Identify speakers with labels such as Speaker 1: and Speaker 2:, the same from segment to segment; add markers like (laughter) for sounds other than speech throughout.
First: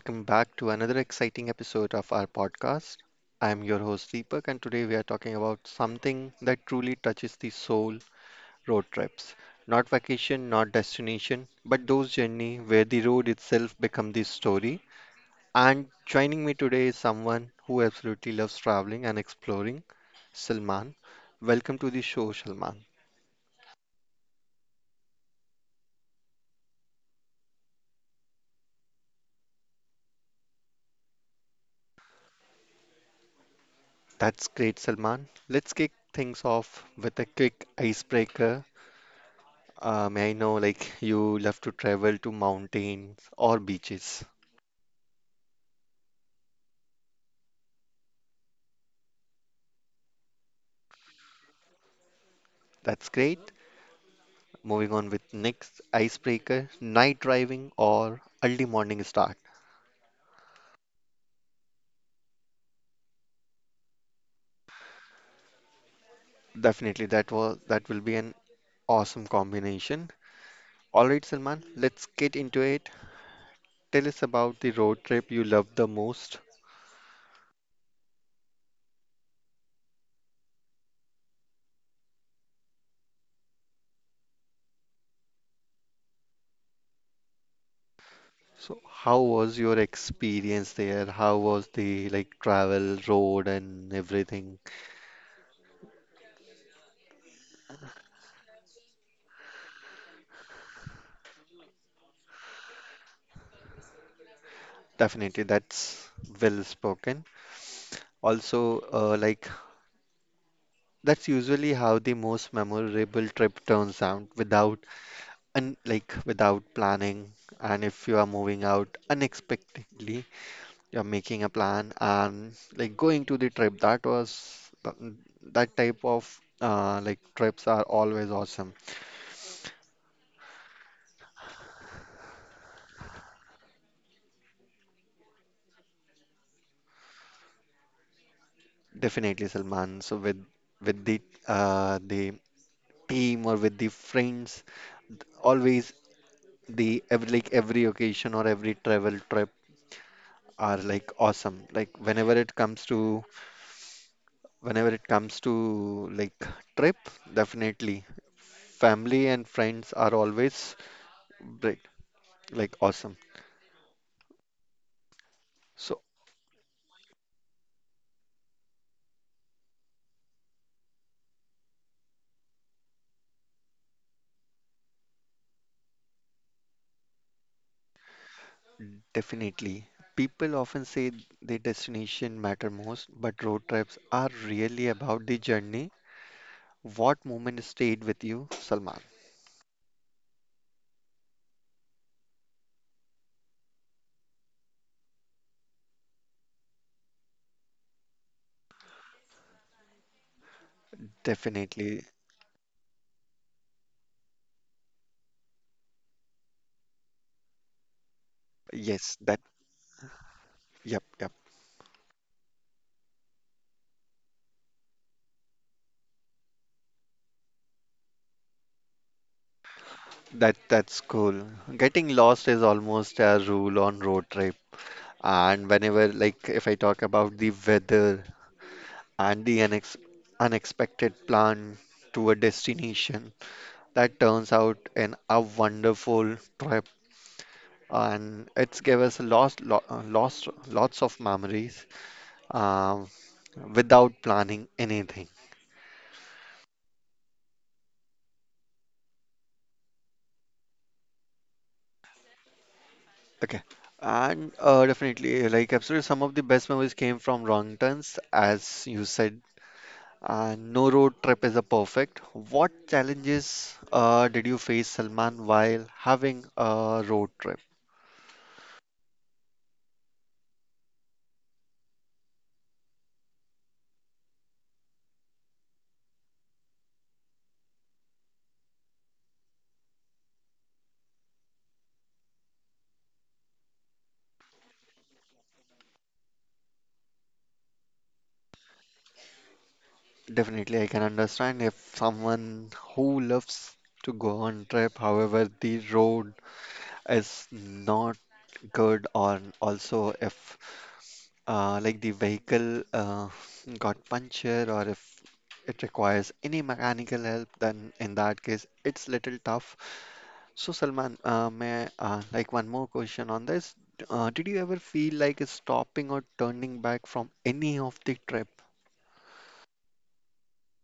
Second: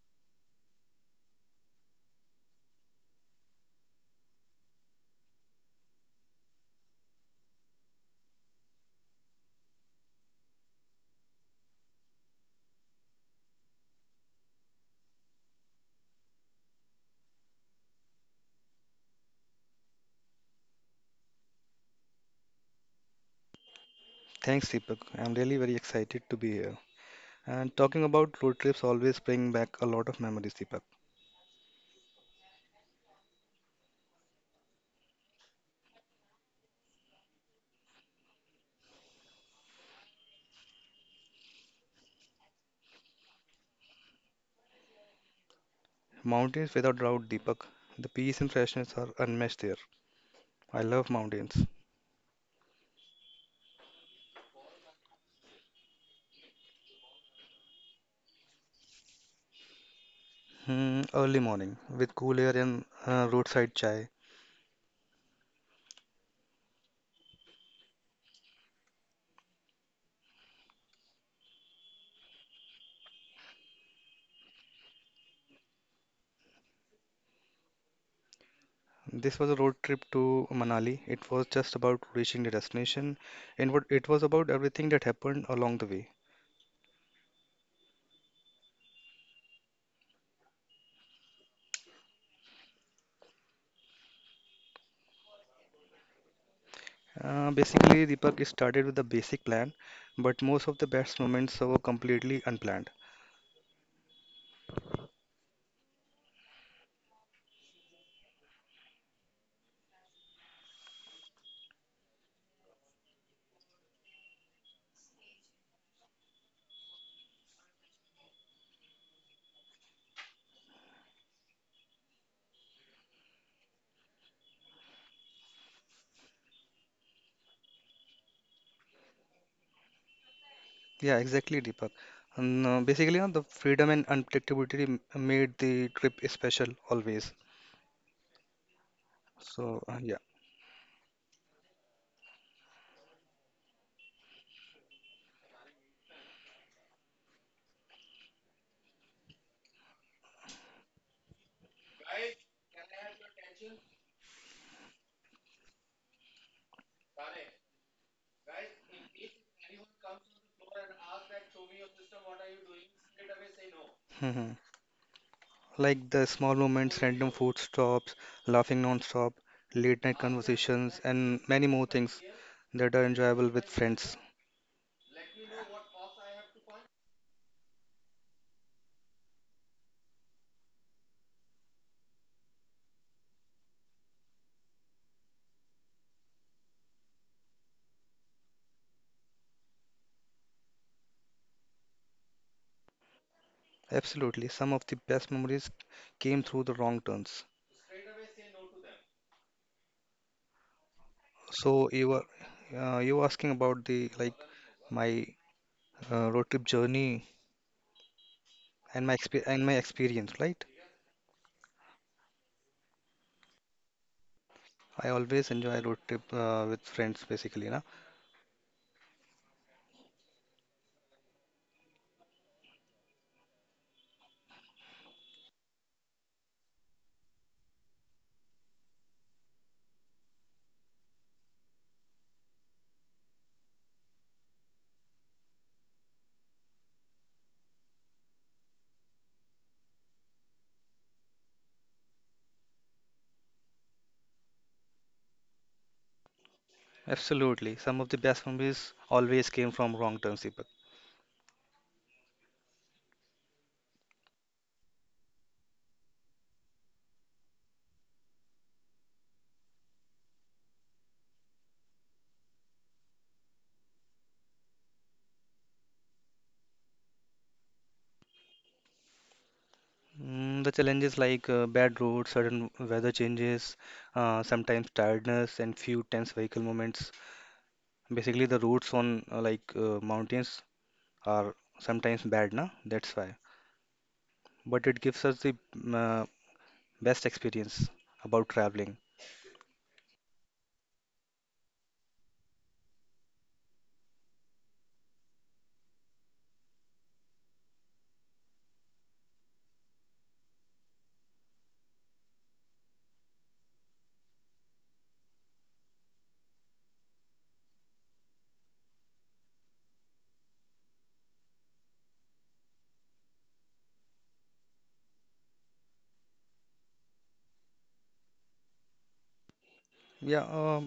Speaker 1: Welcome back to another exciting episode of our podcast. I'm your host, Deepak, and today we are talking about something that truly touches the soul, road trips. Not vacation, not destination, but those journeys where the road itself becomes the story. And joining me today is someone who absolutely loves traveling and exploring, Salman. Welcome to the show, Salman.
Speaker 2: Thanks, Deepak. I'm really very excited to be here. And talking about road trips always bring back a lot of memories, Deepak.
Speaker 1: That's great, Salman. Let's kick things off with a quick icebreaker. May I know, like, you love to travel to mountains or beaches?
Speaker 2: Mountains without doubt, Deepak. The peace and freshness are unmatched there. I love mountains.
Speaker 1: That's great. Moving on with next icebreaker, night driving or early morning start.
Speaker 2: Hmm, early morning with cool air and roadside chai.
Speaker 1: Definitely, that will be an awesome combination. All right, Salman, let's get into it. Tell us about the road trip you loved the most.
Speaker 2: This was a road trip to Manali. It was just about reaching the destination, and what it was about everything that happened along the way.
Speaker 1: So, how was your experience there? How was the like travel, road, and everything?
Speaker 2: Basically, Deepak, it started with a basic plan, but most of the best moments were completely unplanned.
Speaker 1: Definitely, that's well spoken. Also, that's usually how the most memorable trip turns out without and like without planning. And if you are moving out unexpectedly, you're making a plan and like going to the trip. That was that type of like trips are always awesome.
Speaker 2: Yeah, exactly, Deepak. And basically, the freedom and unpredictability made the trip special always.
Speaker 1: Definitely,
Speaker 2: So,
Speaker 1: Salman. So
Speaker 2: yeah.
Speaker 1: with the team or with the friends, always the every like every occasion or every travel trip are like awesome. Like whenever it comes to, whenever it comes to like trip, definitely family and friends are always great, like awesome.
Speaker 2: Hmm,
Speaker 1: So
Speaker 2: like the small moments, random food stops, laughing non-stop, late night conversations, and many more things that are enjoyable with friends.
Speaker 1: definitely people often say the destination matter most, but road trips are really about the journey. What moment stayed with you, Salman?
Speaker 2: Absolutely. Some of the best memories came through the wrong turns. So,
Speaker 1: Definitely.
Speaker 2: you were asking about the like my road trip journey and my
Speaker 1: Yes,
Speaker 2: exp
Speaker 1: that.
Speaker 2: and my experience, right?
Speaker 1: Yep, yep.
Speaker 2: I always enjoy road trip with friends, basically, na.
Speaker 1: That that's cool. Getting lost is almost a rule on road trip. And whenever like if I talk about the weather, and the unexpected plan to a destination that turns out in a wonderful trip. And it's give us lost, lots of memories um, without planning anything.
Speaker 2: Absolutely. Some of the best memories always came from wrong turns, Deepak.
Speaker 1: Okay. And definitely, like absolutely, some of the best memories came from wrong turns, as you said. And no road trip is a perfect. What challenges did you face, Salman, while having a road trip?
Speaker 2: Mm, the challenges like bad roads, sudden weather changes, sometimes tiredness, and few tense vehicle moments. Basically, the roads on like mountains are sometimes bad, na. That's why. But it gives us the best experience about traveling.
Speaker 1: Definitely, I can understand if someone who loves to go on trip, however, the road is not good, or also if the vehicle got puncture, or if it requires any mechanical help, then in that case, it's little tough. So, Salman, may I, like one more question on this. Did you ever feel like stopping or turning back from any of the trip?
Speaker 2: Yeah,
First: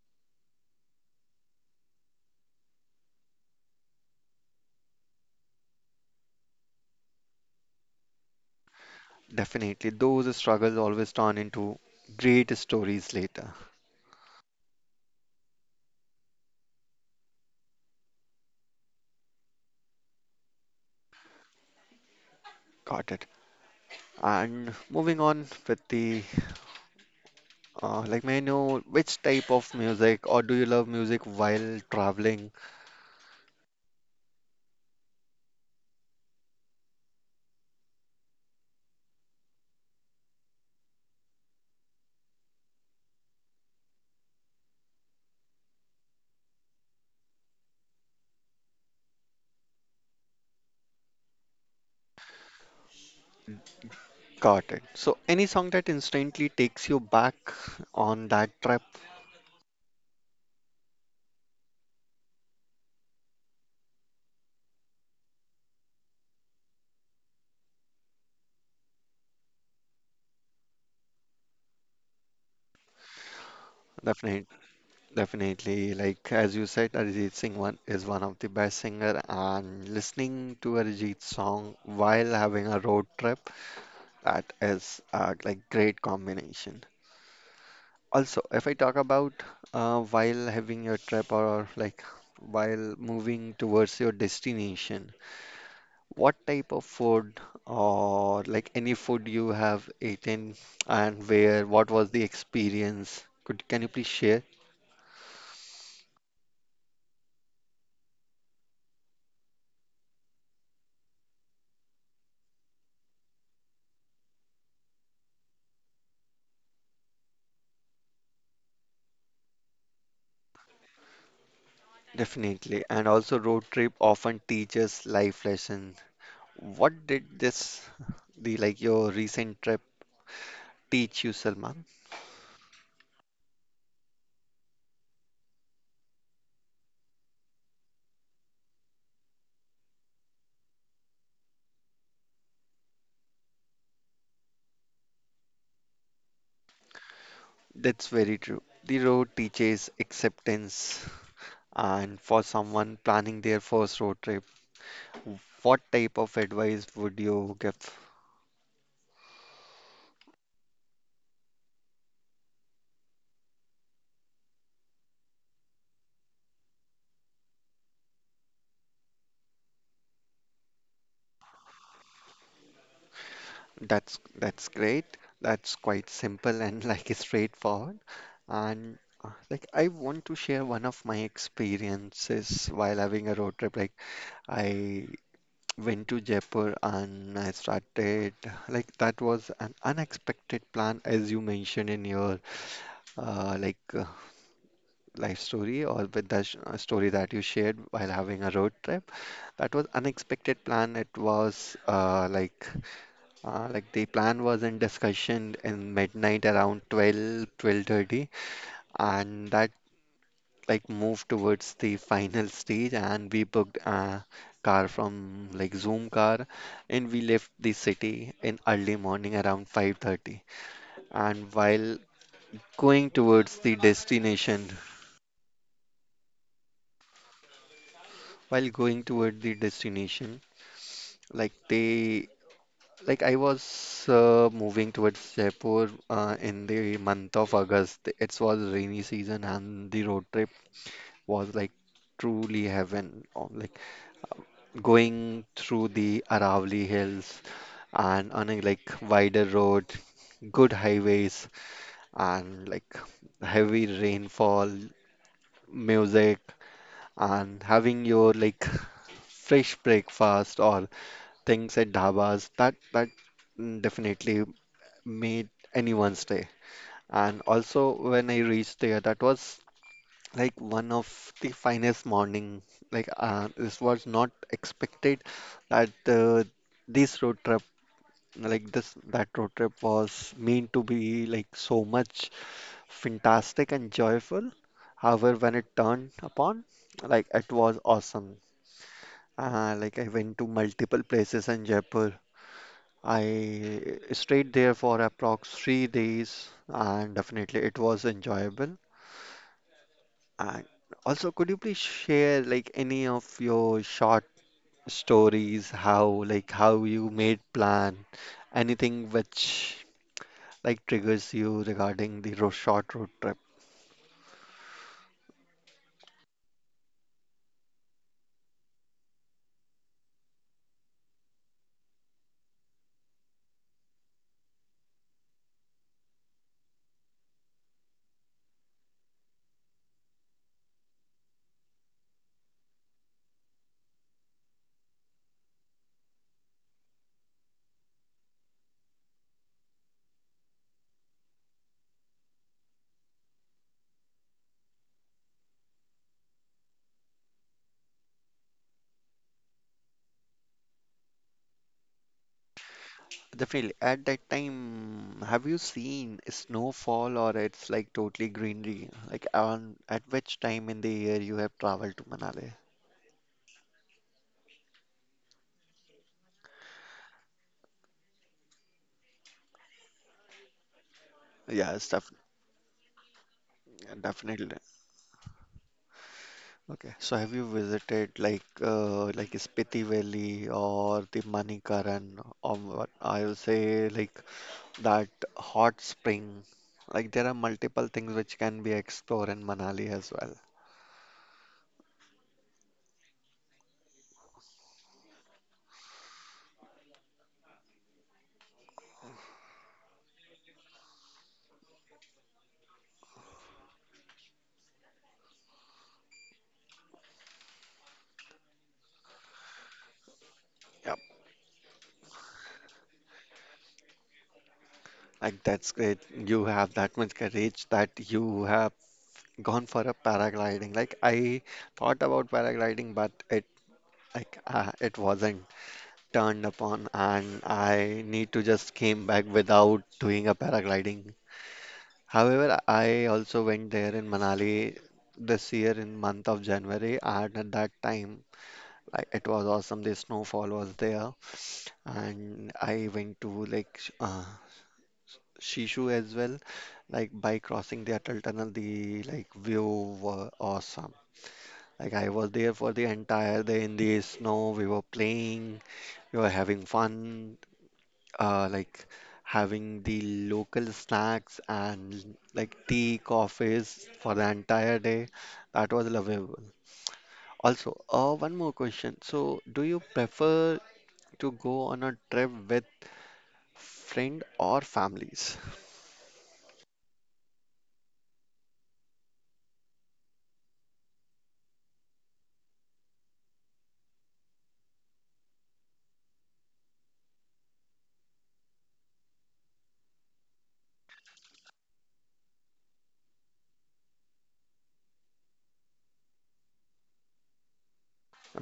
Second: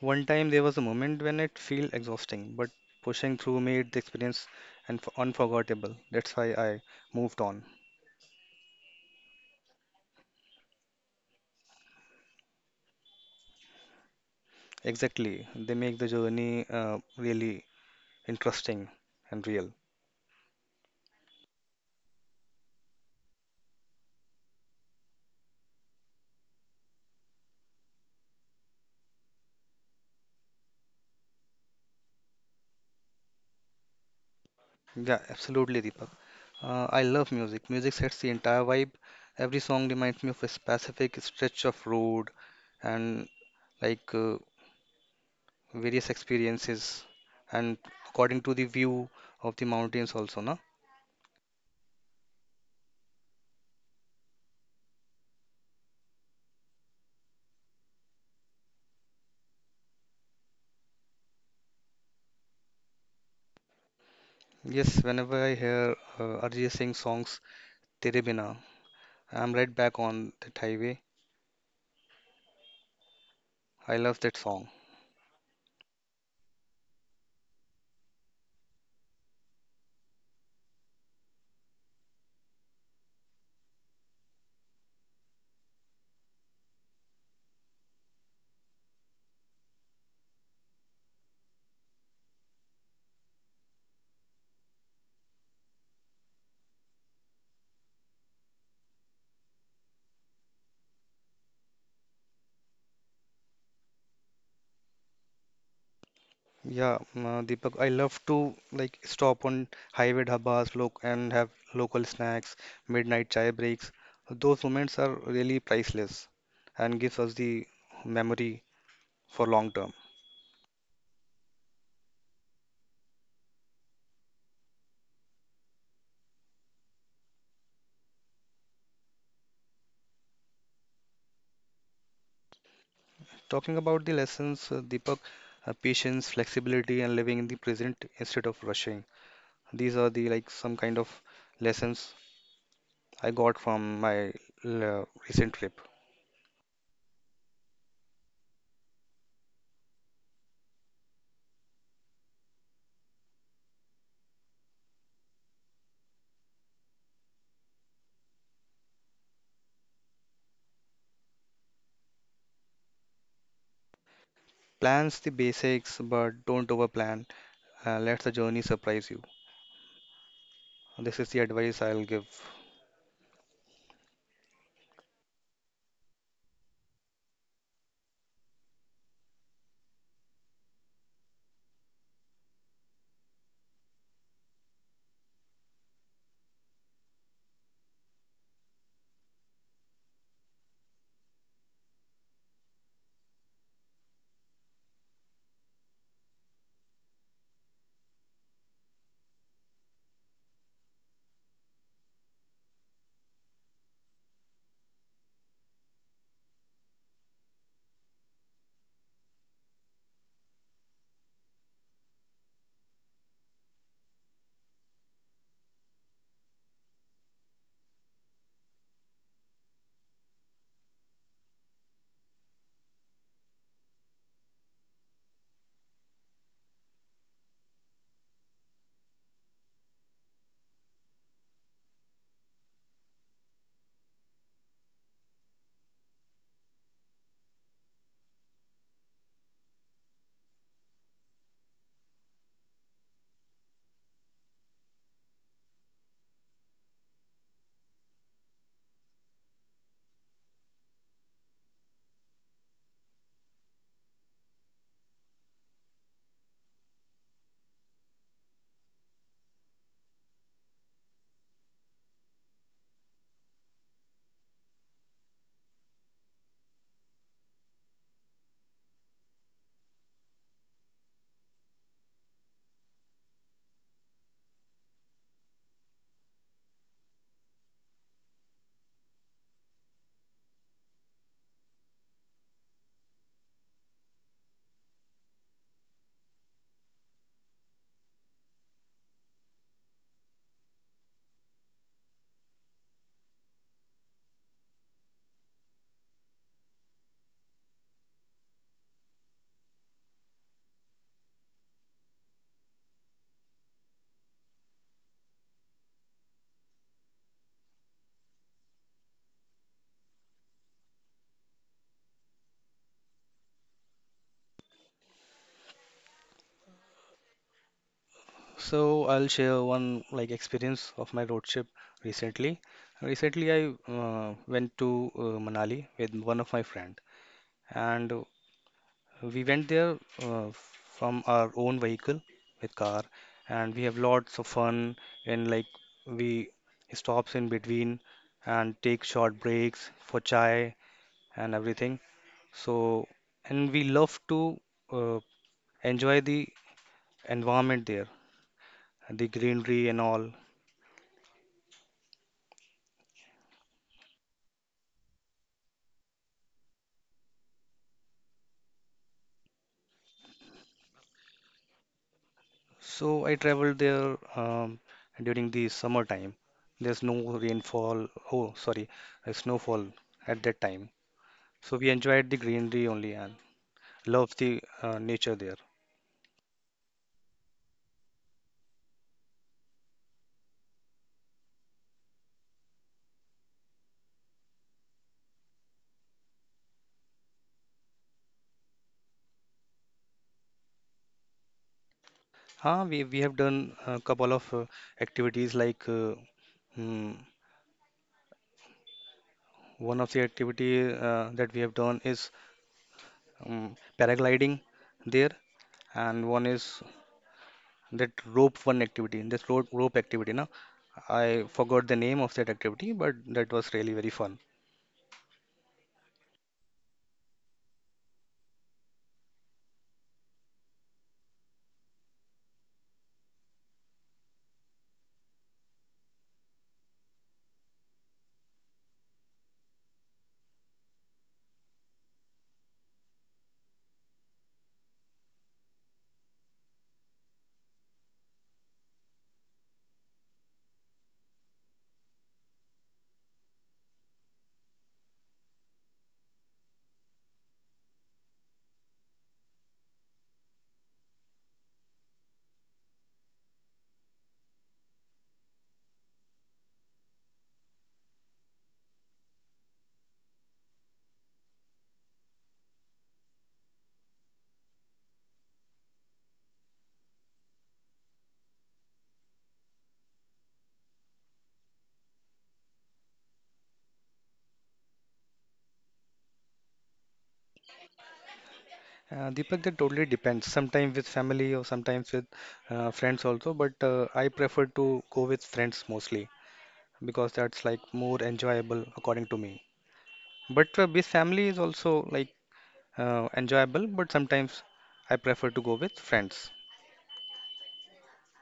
Speaker 2: one time there was a moment when it felt exhausting, but pushing through made the experience and unforgettable. That's why I moved on.
Speaker 1: Definitely, those struggles always turn into great stories later.
Speaker 2: Exactly. They make the journey really interesting and real.
Speaker 1: Got it. And moving on with the may I know which type of music, or do you love music while traveling?
Speaker 2: Yeah, absolutely, Deepak. I love music. Music sets the entire vibe. Every song reminds me of a specific stretch of road and like various experiences and according to the view of the mountains also, na?
Speaker 1: Got it. So, any song that instantly takes you back on that trip?
Speaker 2: Yes, whenever I hear Arijit Singh songs Tere Bina, I'm right back on that highway. I love that
Speaker 1: Definitely,
Speaker 2: song.
Speaker 1: definitely. Like as you said, Arijit Singh one is one of the best singer, and listening to Arijit's song while having a road trip, that is great combination. Also, if I talk about while having your trip or like while moving towards your destination, what type of food or like any food you have eaten and where, what was the experience? Can you please share?
Speaker 2: Yeah, Deepak, I love to like stop on highway dhabas look and have local snacks, midnight chai breaks. Those moments are really priceless and gives us the memory for long term.
Speaker 1: Definitely. And also road trip often teaches life lesson. What did this, the like your recent trip teach you, Salman?
Speaker 2: Talking about the lessons, Deepak, patience, flexibility, and living in the present instead of rushing. These are the like some kind of lessons I got from my recent trip.
Speaker 1: That's very true. The road teaches acceptance. And for someone planning their first road trip, what type of advice would you give?
Speaker 2: Plans the basics, but don't overplan. Let the journey surprise you. This is the advice I'll give.
Speaker 1: That's great. That's quite simple and (laughs) like straightforward. And I want to share one of my experiences while having a road trip. Like I went to Jaipur and I started, like that was an unexpected plan as you mentioned in your uh, like uh, life story or with the story that you shared while having a road trip. That was unexpected plan. It was like the plan was in discussion in midnight around 12:30, and that like moved towards the final stage. And we booked a car from like Zoom car, and we left the city in early morning around 5:30. And going towards the destination, while going toward the destination, like they Like I was moving towards Jaipur in the month of August. It was rainy season and the road trip was like truly heaven. Oh, like going through the Aravalli Hills and on a like wider road, good highways and like heavy rainfall, music and having your like fresh breakfast or things at dhabas, definitely made anyone's day. And also when I reached there, that was like one of the finest morning. Like this was not expected that this road trip, like this that road trip was meant to be like so much fantastic and joyful. However, when it turned upon, like it was awesome. Like I went to multiple places in Jaipur. I stayed there for approx 3 days, and definitely it was enjoyable. And also, could you please share like any of your short stories, how like how you made plan, anything which like triggers you regarding the ro short road trip?
Speaker 2: So I'll share one like experience of my road trip recently. Recently, I went to Manali with one of my friend, and we went there from our own vehicle with car, and we have lots of fun. And like we stops in between and take short breaks for chai and everything. So, and we love to uh, enjoy the environment there, the greenery and all.
Speaker 1: Definitely. At that time, have you seen snowfall or it's like totally greenery? Like on at which time in the year you have traveled to Manali?
Speaker 2: So I traveled there during the summer time. There's no rainfall. Oh, sorry, snowfall at that time. So we
Speaker 1: Yes, def
Speaker 2: enjoyed the greenery only, and love
Speaker 1: definitely.
Speaker 2: the nature there.
Speaker 1: Okay. So have you visited like Spiti Valley or the Manikaran or what I'll say like that hot spring? Like there are multiple things which can be explored in Manali as well.
Speaker 2: Ah, we have done a couple of activities like mm, one of the activity that we have done is paragliding there, and one is that rope one activity. This rope activity, na,
Speaker 1: Yep.
Speaker 2: I forgot the name of that activity, but that was really very fun.
Speaker 1: Like that's great. You have that much courage that you have gone for a paragliding. Like I thought about paragliding, but it it wasn't turned upon, and I need to just came back without doing a paragliding. However, I also went there in Manali this year in month of January, and at that time, like it was awesome. The snowfall was there, and I went to like Shishu as well. Like by crossing the Atal Tunnel, the like view were awesome. Like I was there for the entire day in the snow. We were playing, we were having fun, uh, like having the local snacks and like tea, coffees for the entire day. That was lovable. Also, one more question. So, do you prefer to go on a trip with friend or families?
Speaker 2: Deepak, that totally depends. Sometimes with family or sometimes with friends also, but I prefer to go with friends mostly because that's like more enjoyable according to me. But with family is also like enjoyable, but sometimes I prefer to go with friends.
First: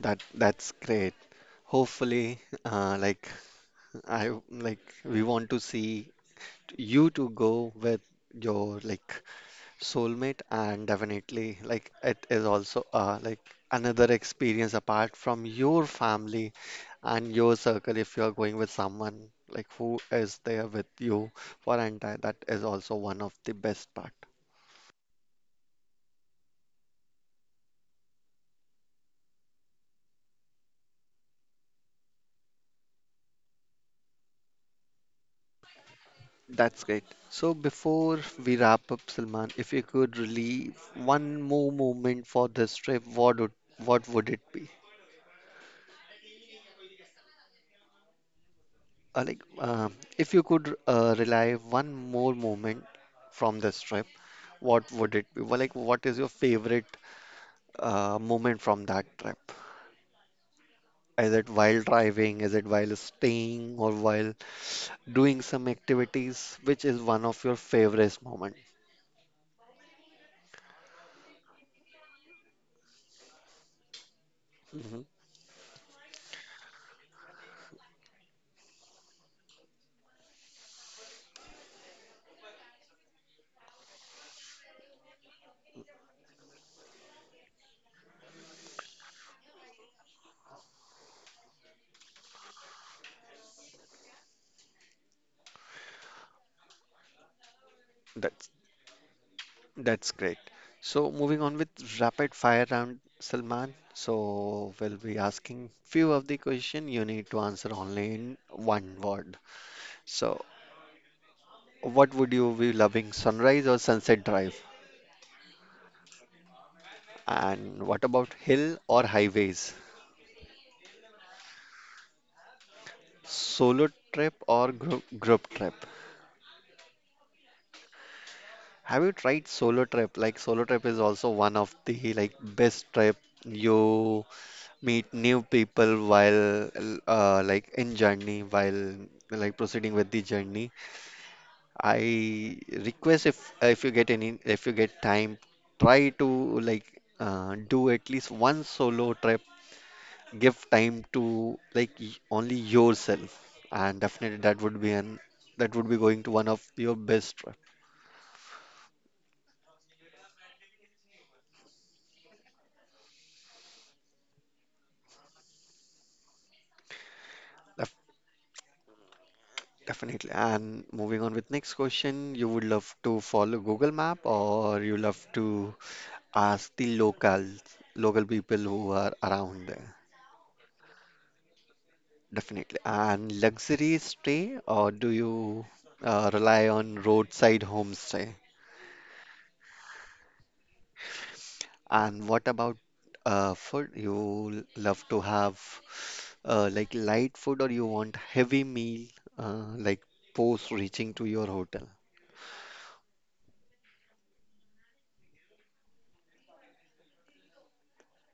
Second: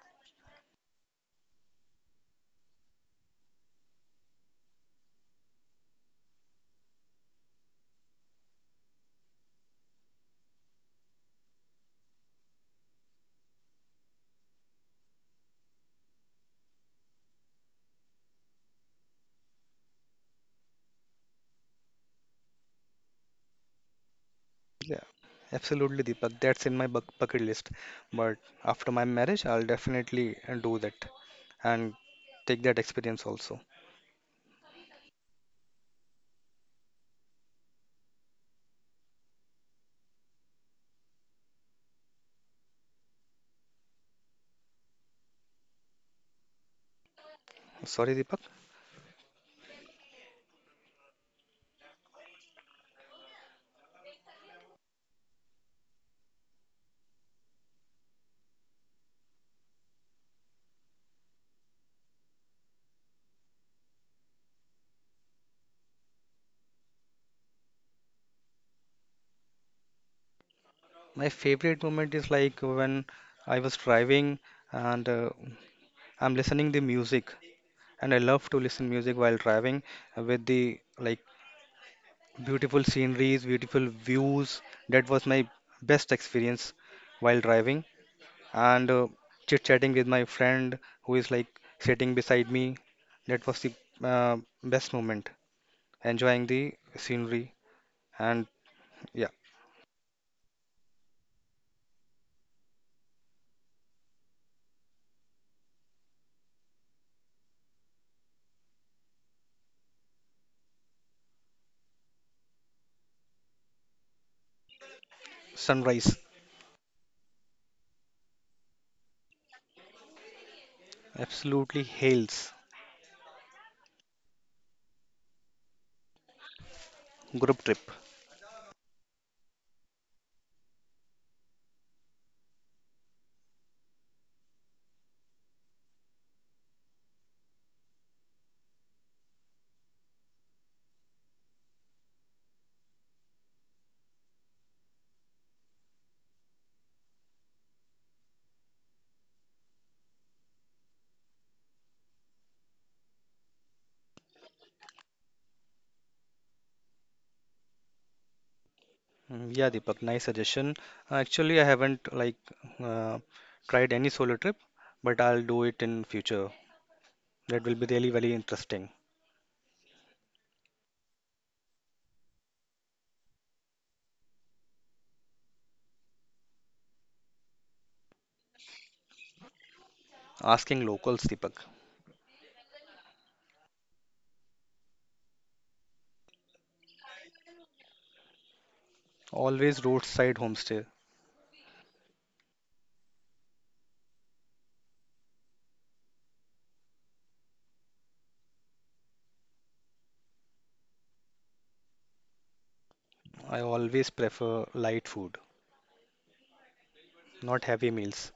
Speaker 1: That's great. Hopefully, (laughs) like I like we want to see you to go with your like soulmate, and definitely like it is also another experience apart from your family and your circle if you are going with someone like who is there with you for entire, that is also one of the best part.
Speaker 2: Yeah, absolutely, Deepak. That's in my bucket list. But after my marriage, I'll definitely do that and take that experience also.
Speaker 1: That's great. So before we wrap up, Salman, if you could relieve one more moment for this trip, what would it be?
Speaker 2: Sorry, Deepak.
Speaker 1: Uh, like uh, if you could relive one more moment from this trip, what would it be? Well, like, what is your favorite moment from that trip? Is it while driving? Is it while staying or while doing some activities? Which is one of your favorite moment?
Speaker 2: My favorite moment is like when I was driving
Speaker 1: Mhm.
Speaker 2: and I'm listening the music, and I love to listen music while driving with the like beautiful sceneries, beautiful views. That was my best experience while driving and chit-chatting with my friend who is like sitting beside me. That was the uh, best moment, enjoying the scenery and
Speaker 1: That's
Speaker 2: yeah,
Speaker 1: that's great. So moving on with rapid fire round, Salman. So we'll be asking few of the question. You need to answer only in one word. So what would you be loving, sunrise or sunset drive?
Speaker 2: sunrise
Speaker 1: And what about hill or highways?
Speaker 2: absolutely hails
Speaker 1: Solo trip or group trip?
Speaker 2: group trip.
Speaker 1: Have you tried solo trip? Like solo trip is also one of the like best trip. You meet new people while in journey while like proceeding with the journey. I request if you get any if you get time, try to like do at least one solo trip. Give time to like only yourself, and definitely that would be an that would be going to one of your best trip.
Speaker 2: Mm, yeah, Deepak, nice suggestion. Actually, I haven't like uh, tried any solo trip, but I'll do it in future. That will be
Speaker 1: Def-
Speaker 2: really very interesting.
Speaker 1: Definitely. And moving on with next question, you would love to follow Google Map or you love to ask the locals, local people who are around there.
Speaker 2: Asking locals, Deepak.
Speaker 1: Definitely. And luxury stay, or do you rely on roadside homestay?
Speaker 2: Always roadside homestay.
Speaker 1: And what about food? You love to have light food, or you want heavy meal uh, like post reaching to your hotel?
Speaker 2: I always prefer light food, not heavy meals.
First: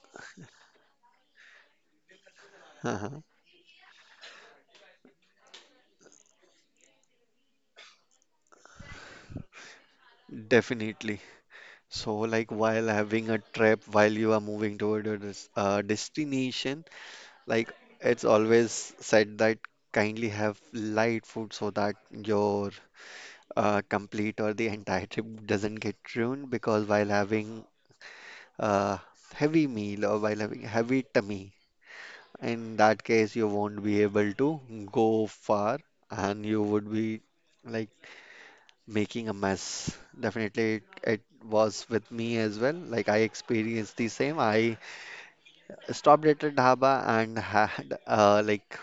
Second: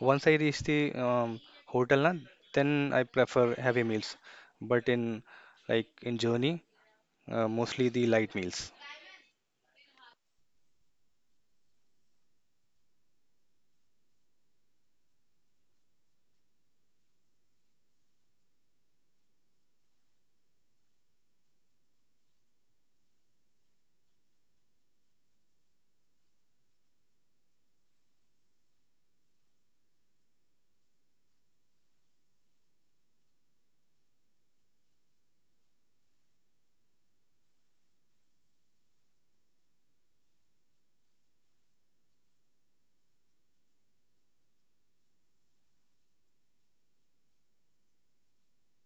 Speaker 2: Once I reach the hotel, na, then I
Speaker 1: (laughs)
Speaker 2: prefer heavy meals. But in like in journey, mostly the light meals.
Speaker 1: Definitely. So, like while having a trip, while you are moving toward a destination, like it's always said that kindly have light food so that your complete or the entire trip doesn't get ruined, because while having a heavy meal or while having heavy tummy, in that case you won't be able to go far and you would be like making a mess. Definitely, it was with me as well. Like I experienced the same. I stopped at a dhaba and had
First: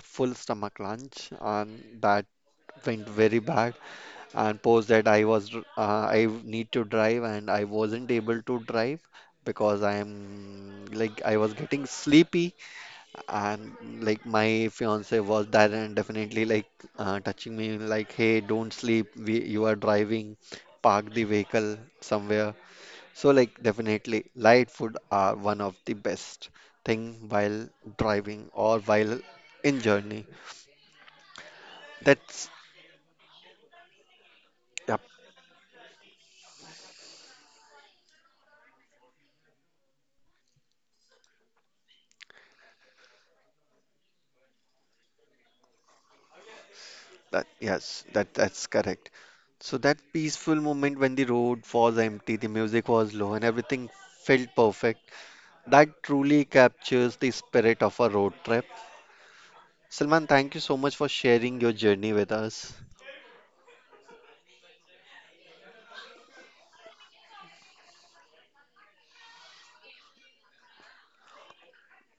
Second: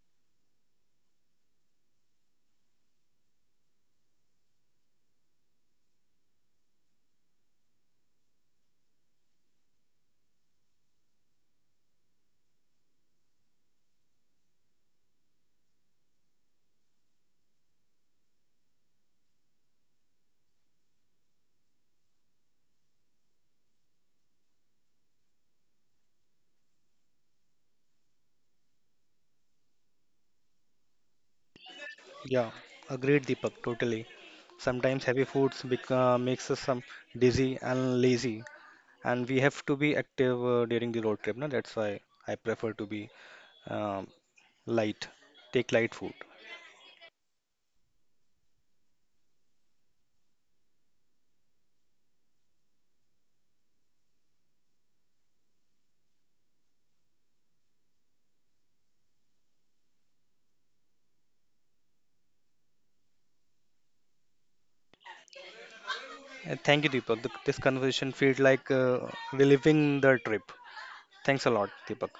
Speaker 1: full stomach lunch, and that went very bad. And post that, I was I need to drive, and I wasn't able to drive because I am like I was getting sleepy, and like my fiance was there, and definitely like touching me like, hey, don't sleep, we, you are driving, park the vehicle somewhere. So like definitely light food are one of the best thing while driving or while in journey. That's
Speaker 2: Yeah, agreed, Deepak, totally.
Speaker 1: yep
Speaker 2: Sometimes heavy foods bec makes us some dizzy and lazy, and we have to be active during the road trip. Na? That's why I prefer to be um, light. Take light food.
Speaker 1: that Yes, that that's correct. So that peaceful moment when the road was empty, the music was low, and everything felt perfect, that truly captures the spirit of a road trip. Salman, thank you so much for sharing your journey with us.
Speaker 2: Thank you, Deepak. This conversation feels like reliving the trip. Thanks a lot, Deepak.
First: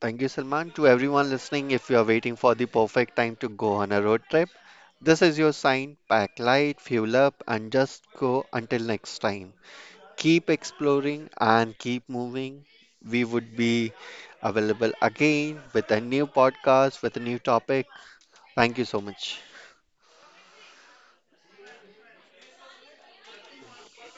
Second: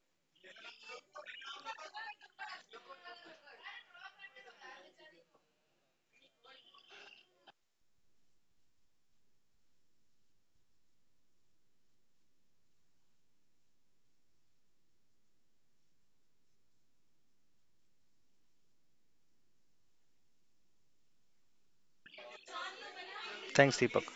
Speaker 1: Thank you, Salman. To everyone listening, if you are waiting for the perfect time to go on a road trip, this is your sign. Pack light, fuel up, and just go until next time. Keep exploring and keep moving. We would be available again with a new podcast, with a new topic. Thank you so much.
Speaker 2: Thanks, Deepak.